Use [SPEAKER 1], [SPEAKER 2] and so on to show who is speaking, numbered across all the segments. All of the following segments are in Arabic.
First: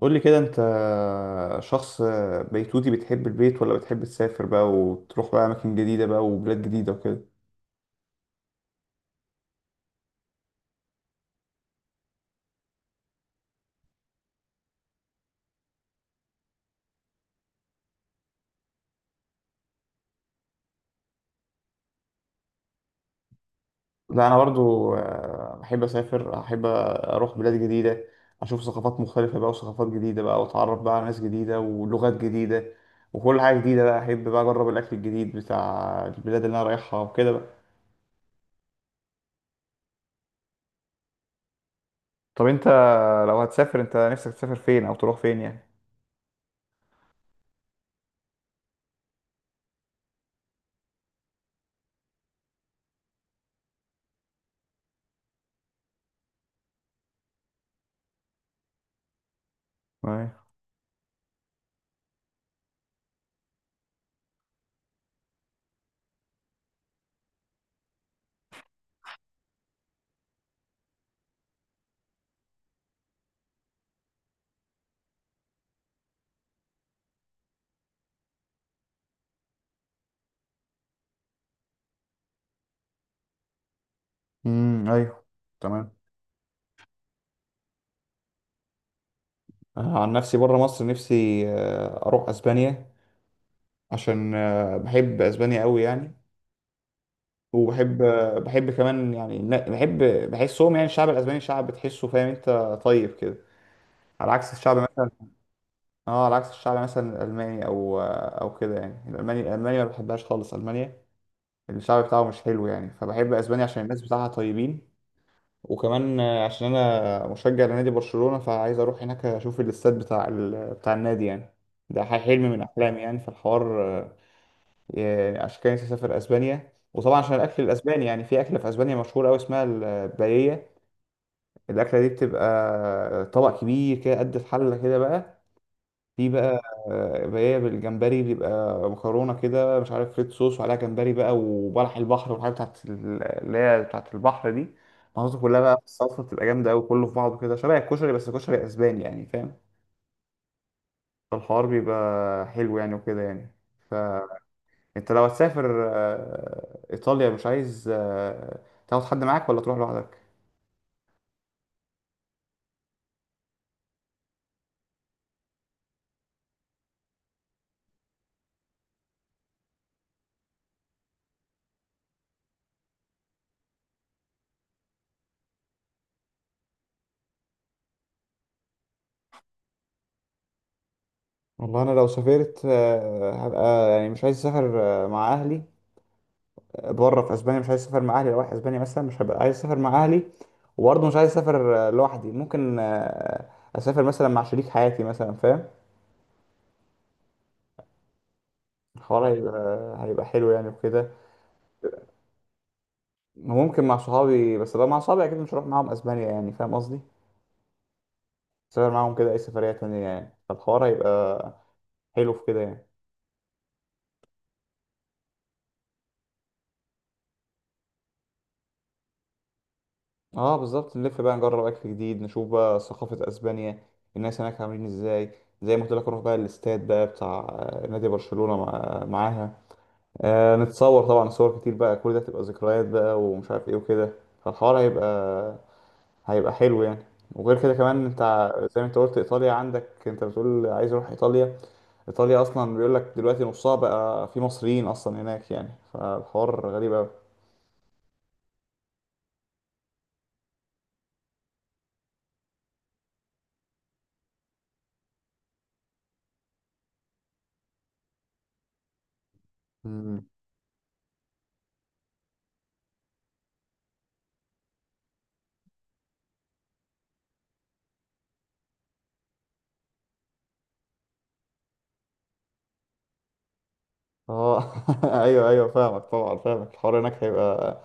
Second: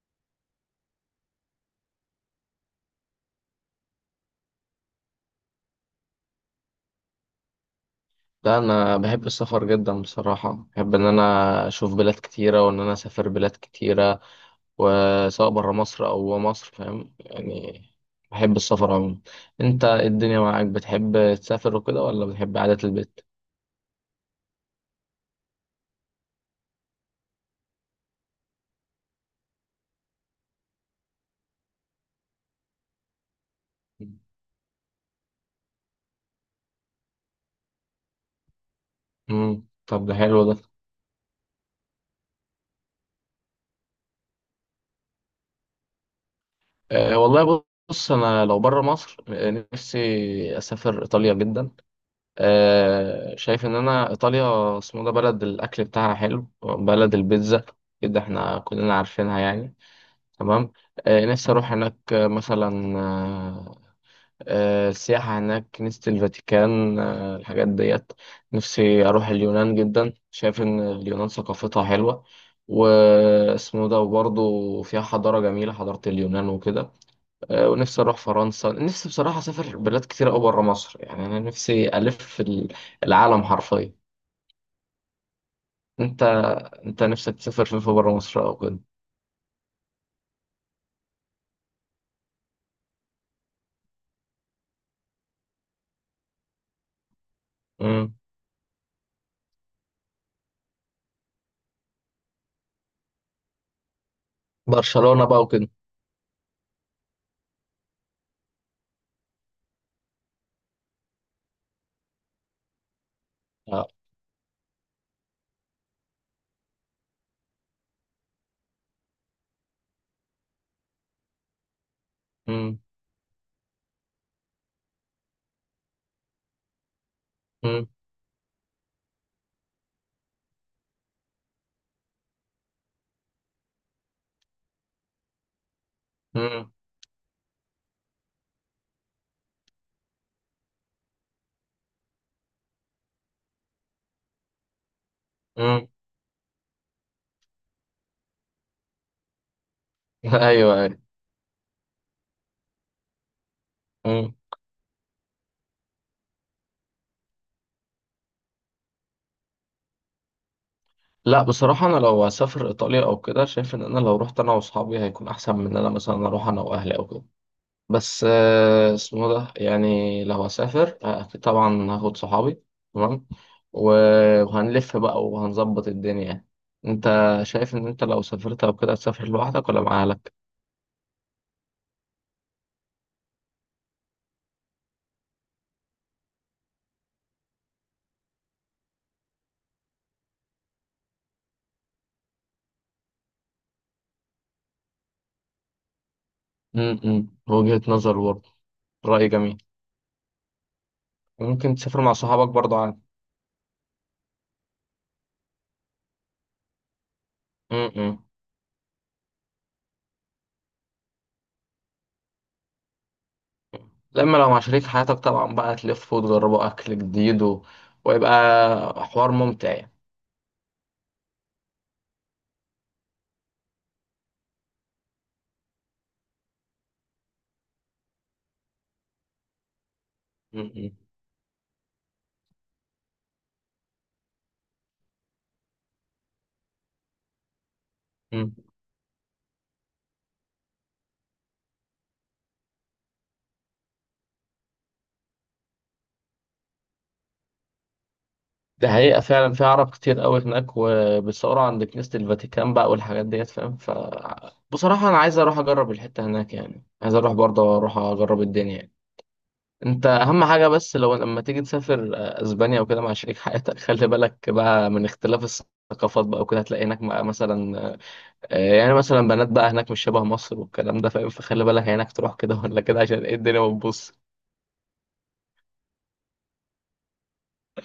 [SPEAKER 1] قول لي كده انت شخص بيتوتي، بتحب البيت ولا بتحب تسافر بقى وتروح بقى اماكن جديدة بقى وبلاد جديدة وكده؟
[SPEAKER 2] لا، انا بحب السفر جدا بصراحه. بحب ان انا اشوف بلاد كتيره وان انا اسافر بلاد كتيره، وسواء بره مصر او جوه مصر. فاهم يعني، بحب السفر عموما. انت إيه الدنيا معاك؟ بتحب تسافر وكده ولا بتحب قعده البيت؟
[SPEAKER 1] لا، انا برضو بحب اسافر، احب اروح بلاد جديدة، اشوف ثقافات مختلفة بقى وثقافات جديدة بقى، واتعرف بقى على ناس جديدة ولغات جديدة وكل حاجة جديدة بقى. احب بقى اجرب الاكل الجديد بتاع البلاد اللي انا رايحها وكده بقى.
[SPEAKER 2] طب ده حلو ده.
[SPEAKER 1] طب انت لو هتسافر انت نفسك تسافر فين او تروح فين يعني؟
[SPEAKER 2] أه والله، بص انا لو بره مصر نفسي اسافر ايطاليا جدا. أه، شايف ان انا ايطاليا اسمه ده بلد الاكل بتاعها حلو، بلد البيتزا. كده احنا كلنا عارفينها يعني.
[SPEAKER 1] ايوه.
[SPEAKER 2] تمام. آه نفسي أروح هناك، آه، مثلا آه آه، السياحة هناك، نفسي الفاتيكان، آه الحاجات ديت. نفسي أروح اليونان جدا، شايف إن اليونان ثقافتها حلوة واسمه ده، وبرضه فيها حضارة جميلة، حضارة اليونان وكده. آه ونفسي أروح فرنسا. نفسي بصراحة أسافر بلاد كتير أوي برا مصر. يعني أنا نفسي ألف في العالم حرفيا.
[SPEAKER 1] امم. ايوه. تمام.
[SPEAKER 2] أنت أنت نفسك تسافر فين في برا مصر أو كده؟
[SPEAKER 1] أنا عن نفسي بره مصر نفسي اروح اسبانيا، عشان بحب اسبانيا قوي يعني. وبحب
[SPEAKER 2] مم.
[SPEAKER 1] آه، بحب كمان، يعني لا، بحب بحسهم، يعني الشعب الاسباني شعب بتحسه، فاهم انت؟ طيب كده، على عكس الشعب مثلا.
[SPEAKER 2] برشلونة بقى وكده.
[SPEAKER 1] اه، على عكس الشعب مثلا الالماني او كده، يعني الالماني ما بحبهاش خالص. المانيا الشعب بتاعه مش حلو يعني، فبحب اسبانيا عشان
[SPEAKER 2] آه.
[SPEAKER 1] الناس بتاعها طيبين. وكمان عشان انا مشجع لنادي برشلونة، فعايز اروح هناك اشوف الاستاد بتاع النادي يعني. ده حلم من
[SPEAKER 2] مم.
[SPEAKER 1] احلامي يعني في الحوار. يعني عشان كده نفسي اسافر اسبانيا، وطبعا عشان الاكل
[SPEAKER 2] مم.
[SPEAKER 1] الاسباني، يعني في اكله في اسبانيا مشهوره قوي اسمها الباييه. الاكله دي بتبقى طبق كبير كده قد الحله كده بقى، في بقى
[SPEAKER 2] مم.
[SPEAKER 1] بالجمبري، بيبقى مكرونة كده مش عارف، ريد صوص وعليها جمبري بقى وبلح البحر والحاجات اللي هي بتاعت البحر دي، محطوطة كلها بقى في
[SPEAKER 2] مم.
[SPEAKER 1] الصلصة، بتبقى جامدة أوي، كله في بعضه كده شبه الكشري بس كشري أسباني يعني، فاهم؟
[SPEAKER 2] ايوه ايوه.
[SPEAKER 1] فالحوار بيبقى حلو يعني وكده يعني.
[SPEAKER 2] مم.
[SPEAKER 1] فأنت لو هتسافر إيطاليا، مش عايز تاخد حد معاك ولا تروح لوحدك؟
[SPEAKER 2] لا، بصراحه انا لو هسافر ايطاليا او كده، شايف ان انا لو رحت انا واصحابي هيكون احسن من ان انا مثلا اروح انا واهلي او كده. بس آه، اسمه ده يعني لو هسافر، أكيد طبعا هاخد صحابي. تمام. و- وهنلف بقى وهنظبط الدنيا يعني. انت شايف ان انت لو سافرت او كده هتسافر لوحدك ولا مع اهلك؟
[SPEAKER 1] والله أنا لو سافرت هبقى يعني مش عايز أسافر مع أهلي بره في اسبانيا. مش عايز اسافر مع اهلي، لو رايح اسبانيا مثلا مش هبقى عايز اسافر مع اهلي، وبرضه مش عايز اسافر لوحدي. ممكن اسافر مثلا مع شريك حياتي مثلا، فاهم؟
[SPEAKER 2] وجهة نظر برضه.
[SPEAKER 1] الحوار
[SPEAKER 2] رأي جميل.
[SPEAKER 1] هيبقى حلو يعني وكده.
[SPEAKER 2] ممكن تسافر مع صحابك برضه عادي.
[SPEAKER 1] وممكن مع صحابي، بس لو مع صحابي اكيد مش هروح معاهم اسبانيا يعني، فاهم قصدي؟
[SPEAKER 2] امم
[SPEAKER 1] اسافر معاهم كده اي سفرية تانية يعني، فالحوار هيبقى حلو في كده يعني.
[SPEAKER 2] لما لو مع شريك حياتك طبعا بقى تلفوا وتجربوا أكل جديد و... ويبقى حوار ممتع يعني.
[SPEAKER 1] اه بالظبط، نلف بقى، نجرب اكل جديد، نشوف بقى ثقافة اسبانيا، الناس هناك عاملين ازاي. زي ما قلت لك، اروح بقى الاستاد بقى بتاع نادي برشلونة، معاها.
[SPEAKER 2] م-
[SPEAKER 1] نتصور طبعا صور كتير بقى، كل ده تبقى ذكريات بقى ومش عارف ايه وكده. فالحوار هيبقى حلو يعني. وغير كده كمان، انت
[SPEAKER 2] م- م.
[SPEAKER 1] زي ما انت قلت ايطاليا عندك، انت بتقول عايز اروح ايطاليا. ايطاليا اصلا بيقول لك دلوقتي نصها بقى في مصريين اصلا هناك يعني، فالحوار غريب قوي.
[SPEAKER 2] ده حقيقة فعلا، في عرب كتير قوي هناك وبيصوروا عند كنيسة الفاتيكان بقى والحاجات ديت فاهم. ف بصراحة أنا عايز أروح أجرب الحتة هناك يعني، عايز أروح برضه أروح أجرب الدنيا يعني.
[SPEAKER 1] مم.
[SPEAKER 2] أهم حاجة بس لو لما تيجي تسافر أسبانيا وكده مع شريك حياتك، خلي بالك بقى من اختلاف الثقافات بقى وكده. هتلاقي هناك بقى مثلا، يعني مثلا بنات بقى هناك مش شبه مصر والكلام ده فاهم. فخلي بالك هناك تروح كده ولا كده عشان ايه الدنيا ما تبص.
[SPEAKER 1] اه، ايوه ايوه، فاهمك طبعا فاهمك. الحوار هناك هيبقى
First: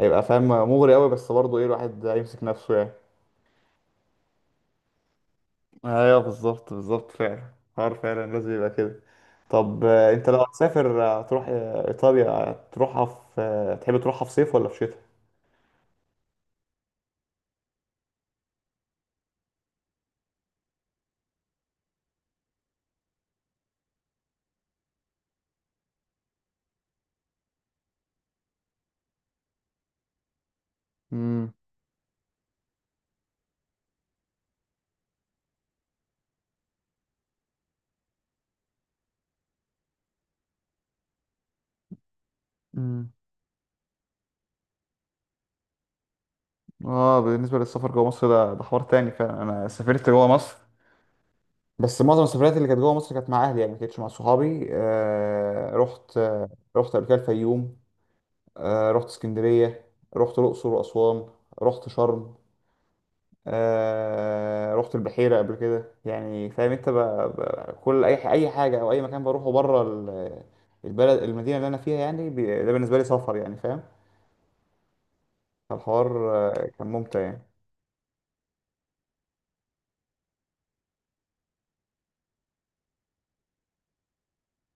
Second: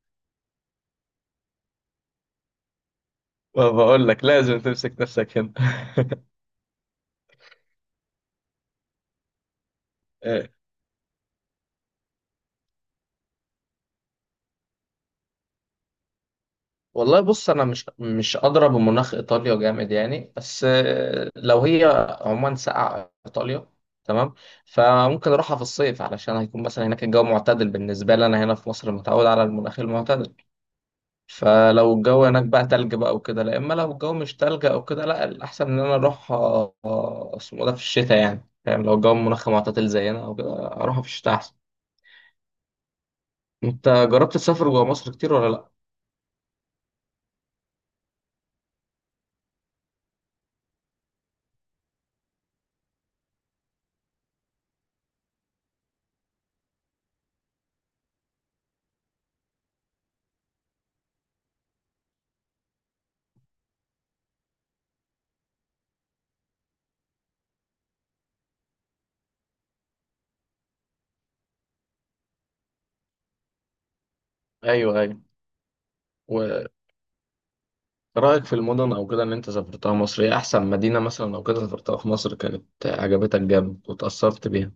[SPEAKER 1] فاهم مغري قوي، بس برضه ايه، الواحد هيمسك نفسه يعني.
[SPEAKER 2] فبقول لك لازم تمسك نفسك هنا.
[SPEAKER 1] ايوه بالظبط بالظبط، فعلا حوار فعلا لازم يبقى كده. طب انت لو
[SPEAKER 2] آه،
[SPEAKER 1] هتسافر هتروح ايطاليا، هتروحها في تحب تروحها في صيف ولا في شتاء؟
[SPEAKER 2] والله بص، انا مش ادرى بمناخ ايطاليا جامد يعني، بس آه، لو هي عموما ساقعه ايطاليا، تمام، فممكن اروحها في الصيف علشان هيكون مثلا هناك الجو معتدل بالنسبه لي. انا هنا في مصر متعود على المناخ المعتدل،
[SPEAKER 1] امم.
[SPEAKER 2] فلو الجو هناك بقى تلج بقى وكده لا. اما لو الجو مش تلج او كده، لا الاحسن ان انا اروح آه، آه، اسمه ده في الشتاء يعني فاهم. لو الجو منخم معتدل زينا او كده اروح في الشتاء احسن.
[SPEAKER 1] امم.
[SPEAKER 2] انت جربت تسافر جوه مصر كتير ولا لا؟
[SPEAKER 1] اه، بالنسبه للسفر جوه مصر، ده حوار تاني فعلا. انا سافرت جوه مصر، بس معظم السفريات اللي كانت جوه مصر كانت مع اهلي يعني، ما كانتش مع صحابي. رحت قبل كده الفيوم، آه رحت اسكندريه، رحت الاقصر واسوان، رحت شرم، رحت البحيرة قبل كده يعني، فاهم انت؟ بقى كل اي حاجة او اي مكان بروحه بره البلد المدينة اللي انا فيها يعني، ده بالنسبة لي سفر يعني، فاهم؟
[SPEAKER 2] ايوه ايوه.
[SPEAKER 1] فالحوار كان ممتع يعني.
[SPEAKER 2] ورأيك في المدن او كده اللي انت سافرتها مصر، ايه احسن مدينة مثلا او كده سافرتها في مصر كانت عجبتك جامد وتأثرت بيها؟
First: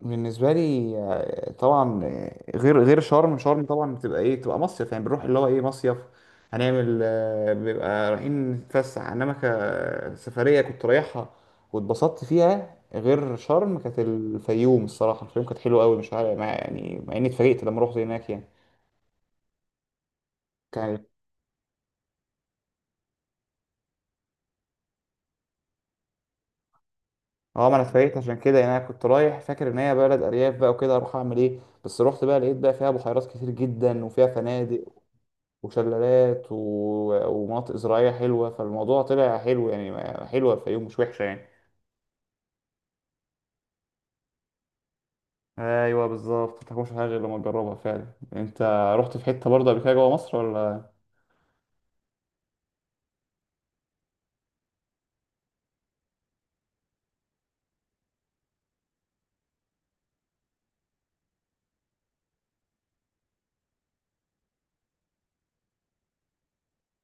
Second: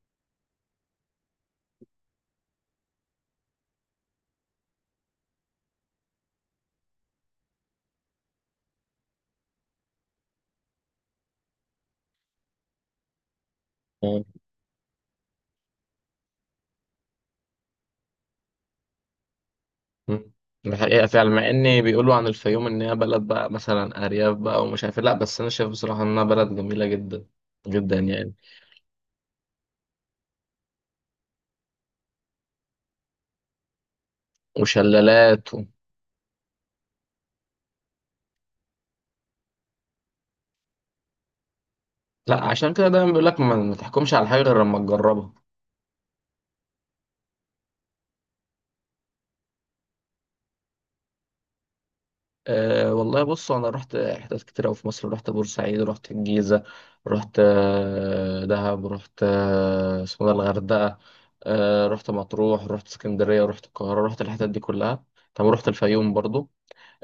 [SPEAKER 1] بالنسبه لي طبعا غير شرم طبعا، بتبقى ايه، بتبقى مصيف يعني، بنروح اللي هو ايه مصيف، هنعمل بيبقى رايحين نتفسح. انما كسفريه كنت رايحها واتبسطت فيها غير شرم، كانت
[SPEAKER 2] مم.
[SPEAKER 1] الفيوم. الصراحه الفيوم كانت حلوه قوي، مش عارف، مع يعني اني اتفاجئت لما رحت هناك يعني.
[SPEAKER 2] مم.
[SPEAKER 1] كانت،
[SPEAKER 2] الحقيقة فعلا مع ان بيقولوا عن الفيوم ان هي بلد بقى مثلا ارياف بقى ومش عارف إيه. لا، بس انا شايف بصراحة انها بلد جميلة جدا.
[SPEAKER 1] اه ما انا
[SPEAKER 2] جدا
[SPEAKER 1] اتفاجئت
[SPEAKER 2] يعني.
[SPEAKER 1] عشان كده يعني. انا كنت رايح فاكر ان هي بلد ارياف بقى وكده، اروح اعمل ايه؟ بس رحت بقى لقيت بقى فيها بحيرات كتير جدا، وفيها فنادق
[SPEAKER 2] وشلالات و...
[SPEAKER 1] وشلالات ومناطق زراعية حلوة. فالموضوع طلع حلو يعني. حلوة الفيوم، مش وحشة يعني.
[SPEAKER 2] لا عشان كده دايما بيقول لك ما تحكمش على حاجه غير لما تجربها.
[SPEAKER 1] ايوه بالظبط، ما تاكلش حاجة غير لما تجربها فعلا. انت رحت في حتة برضه قبل كده جوه مصر ولا؟
[SPEAKER 2] أه والله، بص انا رحت حتت كتير قوي في مصر. رحت بورسعيد، رحت الجيزه، رحت دهب، رحت آه، اسمه ده الغردقه، أه رحت مطروح، رحت اسكندريه، رحت القاهره، رحت الحتت دي كلها. طب رحت الفيوم برضو.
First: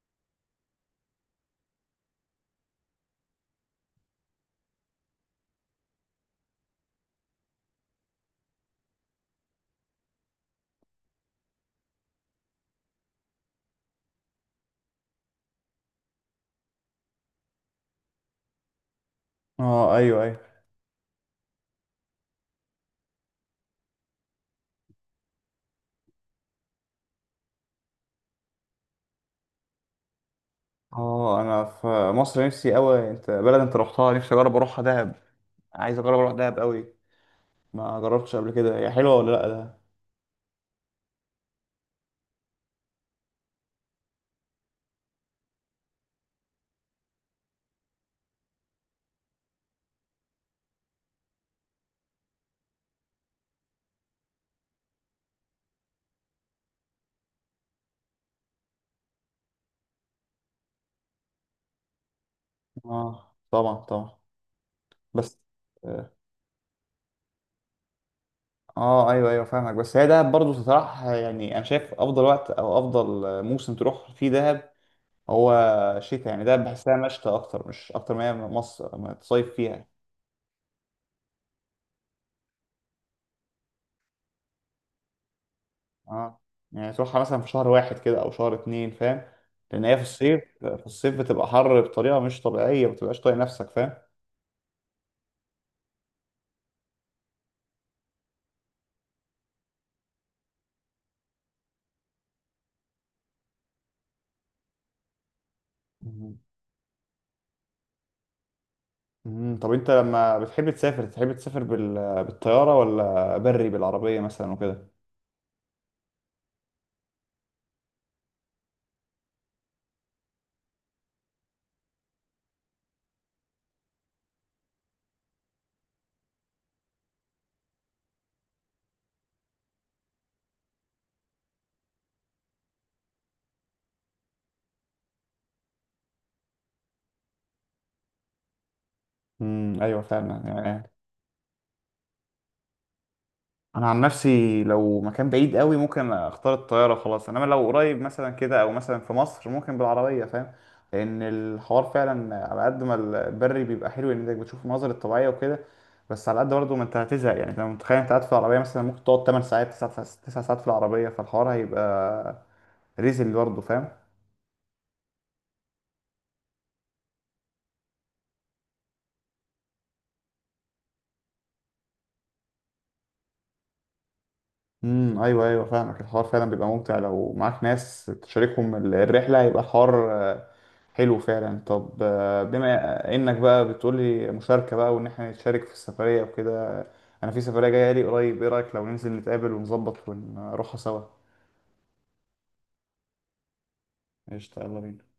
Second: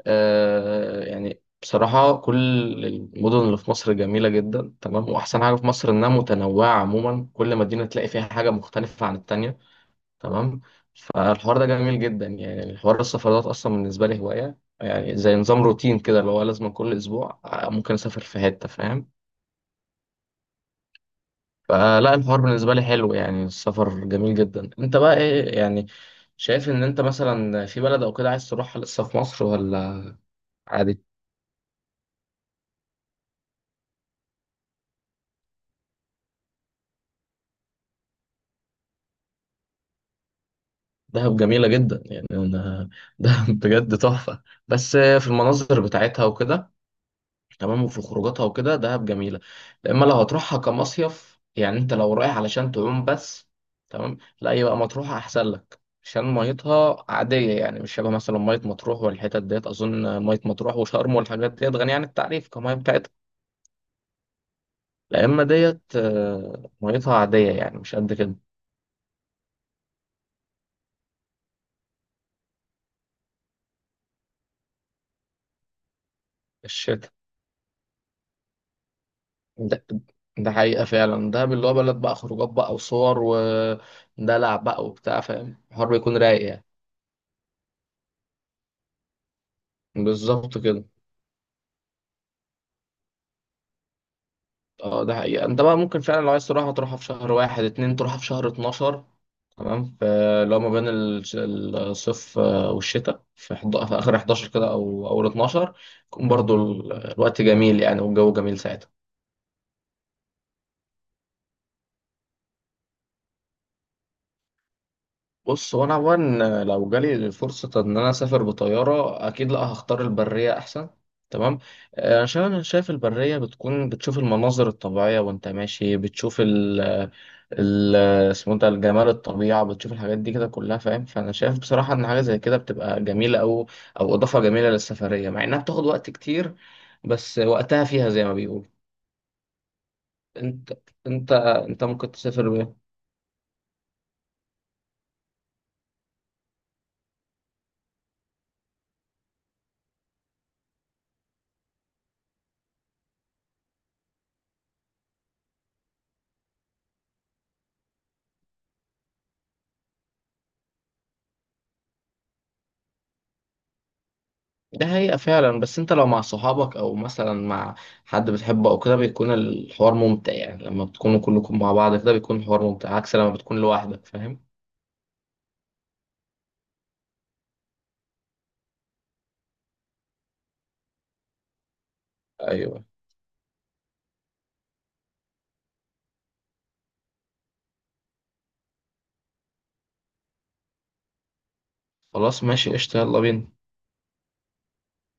[SPEAKER 2] أه يعني بصراحة كل المدن اللي في مصر جميلة جدا، تمام، وأحسن حاجة في مصر إنها متنوعة عموما. كل مدينة تلاقي فيها حاجة مختلفة عن التانية، تمام. فالحوار ده جميل جدا يعني. الحوار السفرات اصلا بالنسبه لي هوايه يعني، زي نظام روتين كده اللي هو لازم كل اسبوع ممكن اسافر في حته فاهم.
[SPEAKER 1] اه ايوه ايوه.
[SPEAKER 2] فلا الحوار بالنسبه لي حلو يعني، السفر جميل جدا. انت بقى ايه يعني شايف ان انت مثلا في بلد او كده عايز تروحها لسه في مصر ولا عادي؟
[SPEAKER 1] اه، انا في مصر نفسي قوي. انت بلد انت رحتها نفسي اجرب اروحها، دهب. عايز اجرب اروح دهب قوي. ما جربتش قبل كده، هي حلوة ولا لا ده؟
[SPEAKER 2] دهب جميله جدا يعني. انا دهب بجد تحفه، بس في المناظر بتاعتها وكده، تمام، وفي خروجاتها وكده، دهب جميلة. اما لو هتروحها كمصيف يعني، انت لو رايح علشان تعوم بس، تمام، لا يبقى مطروح احسن لك عشان ميتها عادية يعني، مش شبه مثلا مية مطروح والحتت ديت. أظن مية مطروح وشرم والحاجات ديت غنية عن التعريف كمية بتاعتها.
[SPEAKER 1] اه طبعا طبعا.
[SPEAKER 2] لا
[SPEAKER 1] بس
[SPEAKER 2] إما ديت
[SPEAKER 1] اه
[SPEAKER 2] ميتها عادية يعني مش قد كده.
[SPEAKER 1] ايوه ايوه، فاهمك. بس هي دهب برضه تطرح يعني، انا شايف افضل وقت او افضل موسم تروح فيه دهب، هو شتاء يعني. ده بحسها
[SPEAKER 2] الشتاء
[SPEAKER 1] مشتى اكتر، مش اكتر ما هي مصر ما تصيف
[SPEAKER 2] ده,
[SPEAKER 1] فيها.
[SPEAKER 2] ده حقيقة فعلا، ده اللي هو بلد بقى خروجات بقى وصور ودلع بقى وبتاع فاهم، الحوار بيكون
[SPEAKER 1] اه
[SPEAKER 2] رايق يعني.
[SPEAKER 1] يعني تروحها مثلا في شهر واحد كده او شهر اتنين، فاهم؟ لان هي
[SPEAKER 2] بالظبط
[SPEAKER 1] في
[SPEAKER 2] كده.
[SPEAKER 1] الصيف بتبقى حر بطريقه مش طبيعيه، ما بتبقاش طايق نفسك، فاهم؟
[SPEAKER 2] اه ده حقيقة. انت بقى ممكن فعلا لو عايز تروحها تروحها في شهر واحد اتنين، تروحها في شهر اتناشر، تمام. فلو ما بين الصيف والشتاء في اخر 11 كده او اول 12 يكون
[SPEAKER 1] مم.
[SPEAKER 2] برضو الوقت جميل يعني، والجو جميل ساعتها.
[SPEAKER 1] مم. طب انت لما بتحب تسافر، تحب تسافر بالطياره ولا بري بالعربيه مثلا وكده؟
[SPEAKER 2] بص هو انا عموما لو جالي الفرصه ان انا اسافر بطياره، اكيد لا، هختار البريه احسن، تمام. عشان انا شايف البريه بتكون بتشوف المناظر الطبيعيه، وانت ماشي بتشوف ال ال اسمه ده الجمال، الطبيعه، بتشوف الحاجات دي كده كلها فاهم. فانا شايف بصراحه ان حاجه زي كده بتبقى جميله، او او اضافه جميله للسفريه مع انها بتاخد وقت كتير، بس وقتها فيها زي ما بيقولوا.
[SPEAKER 1] امم، ايوه فعلا
[SPEAKER 2] انت
[SPEAKER 1] يعني.
[SPEAKER 2] انت انت ممكن تسافر بيه.
[SPEAKER 1] انا عن نفسي لو مكان بعيد قوي، ممكن اختار الطياره خلاص. انما لو قريب مثلا كده، او مثلا في مصر، ممكن بالعربيه، فاهم؟ لان الحوار فعلا على قد ما البري بيبقى حلو، ان انت بتشوف المناظر الطبيعيه وكده، بس على قد برضه ما انت هتزهق يعني. انت لو متخيل انت قاعد في العربيه مثلا، ممكن تقعد 8 ساعات، 9 ساعات، 9 ساعات في العربيه، فالحوار هيبقى ريزل برضه، فاهم؟
[SPEAKER 2] ده حقيقة فعلا. بس انت لو مع صحابك او مثلا مع حد بتحبه او كده بيكون الحوار ممتع يعني، لما بتكونوا كلكم مع بعض كده بيكون الحوار ممتع عكس لما بتكون لوحدك فاهم.
[SPEAKER 1] امم، ايوه ايوه، فاهمك. الحوار فعلا بيبقى ممتع لو معاك ناس تشاركهم الرحله، هيبقى الحوار حلو فعلا. طب
[SPEAKER 2] ايوه.
[SPEAKER 1] بما انك بقى بتقولي مشاركه بقى وان احنا نتشارك في السفريه وكده، انا في سفريه جايه لي قريب، ايه رايك لو ننزل نتقابل ونظبط ونروحها سوا؟
[SPEAKER 2] خلاص ماشي قشطة، يلا بينا.
[SPEAKER 1] قشطه، يلا بينا.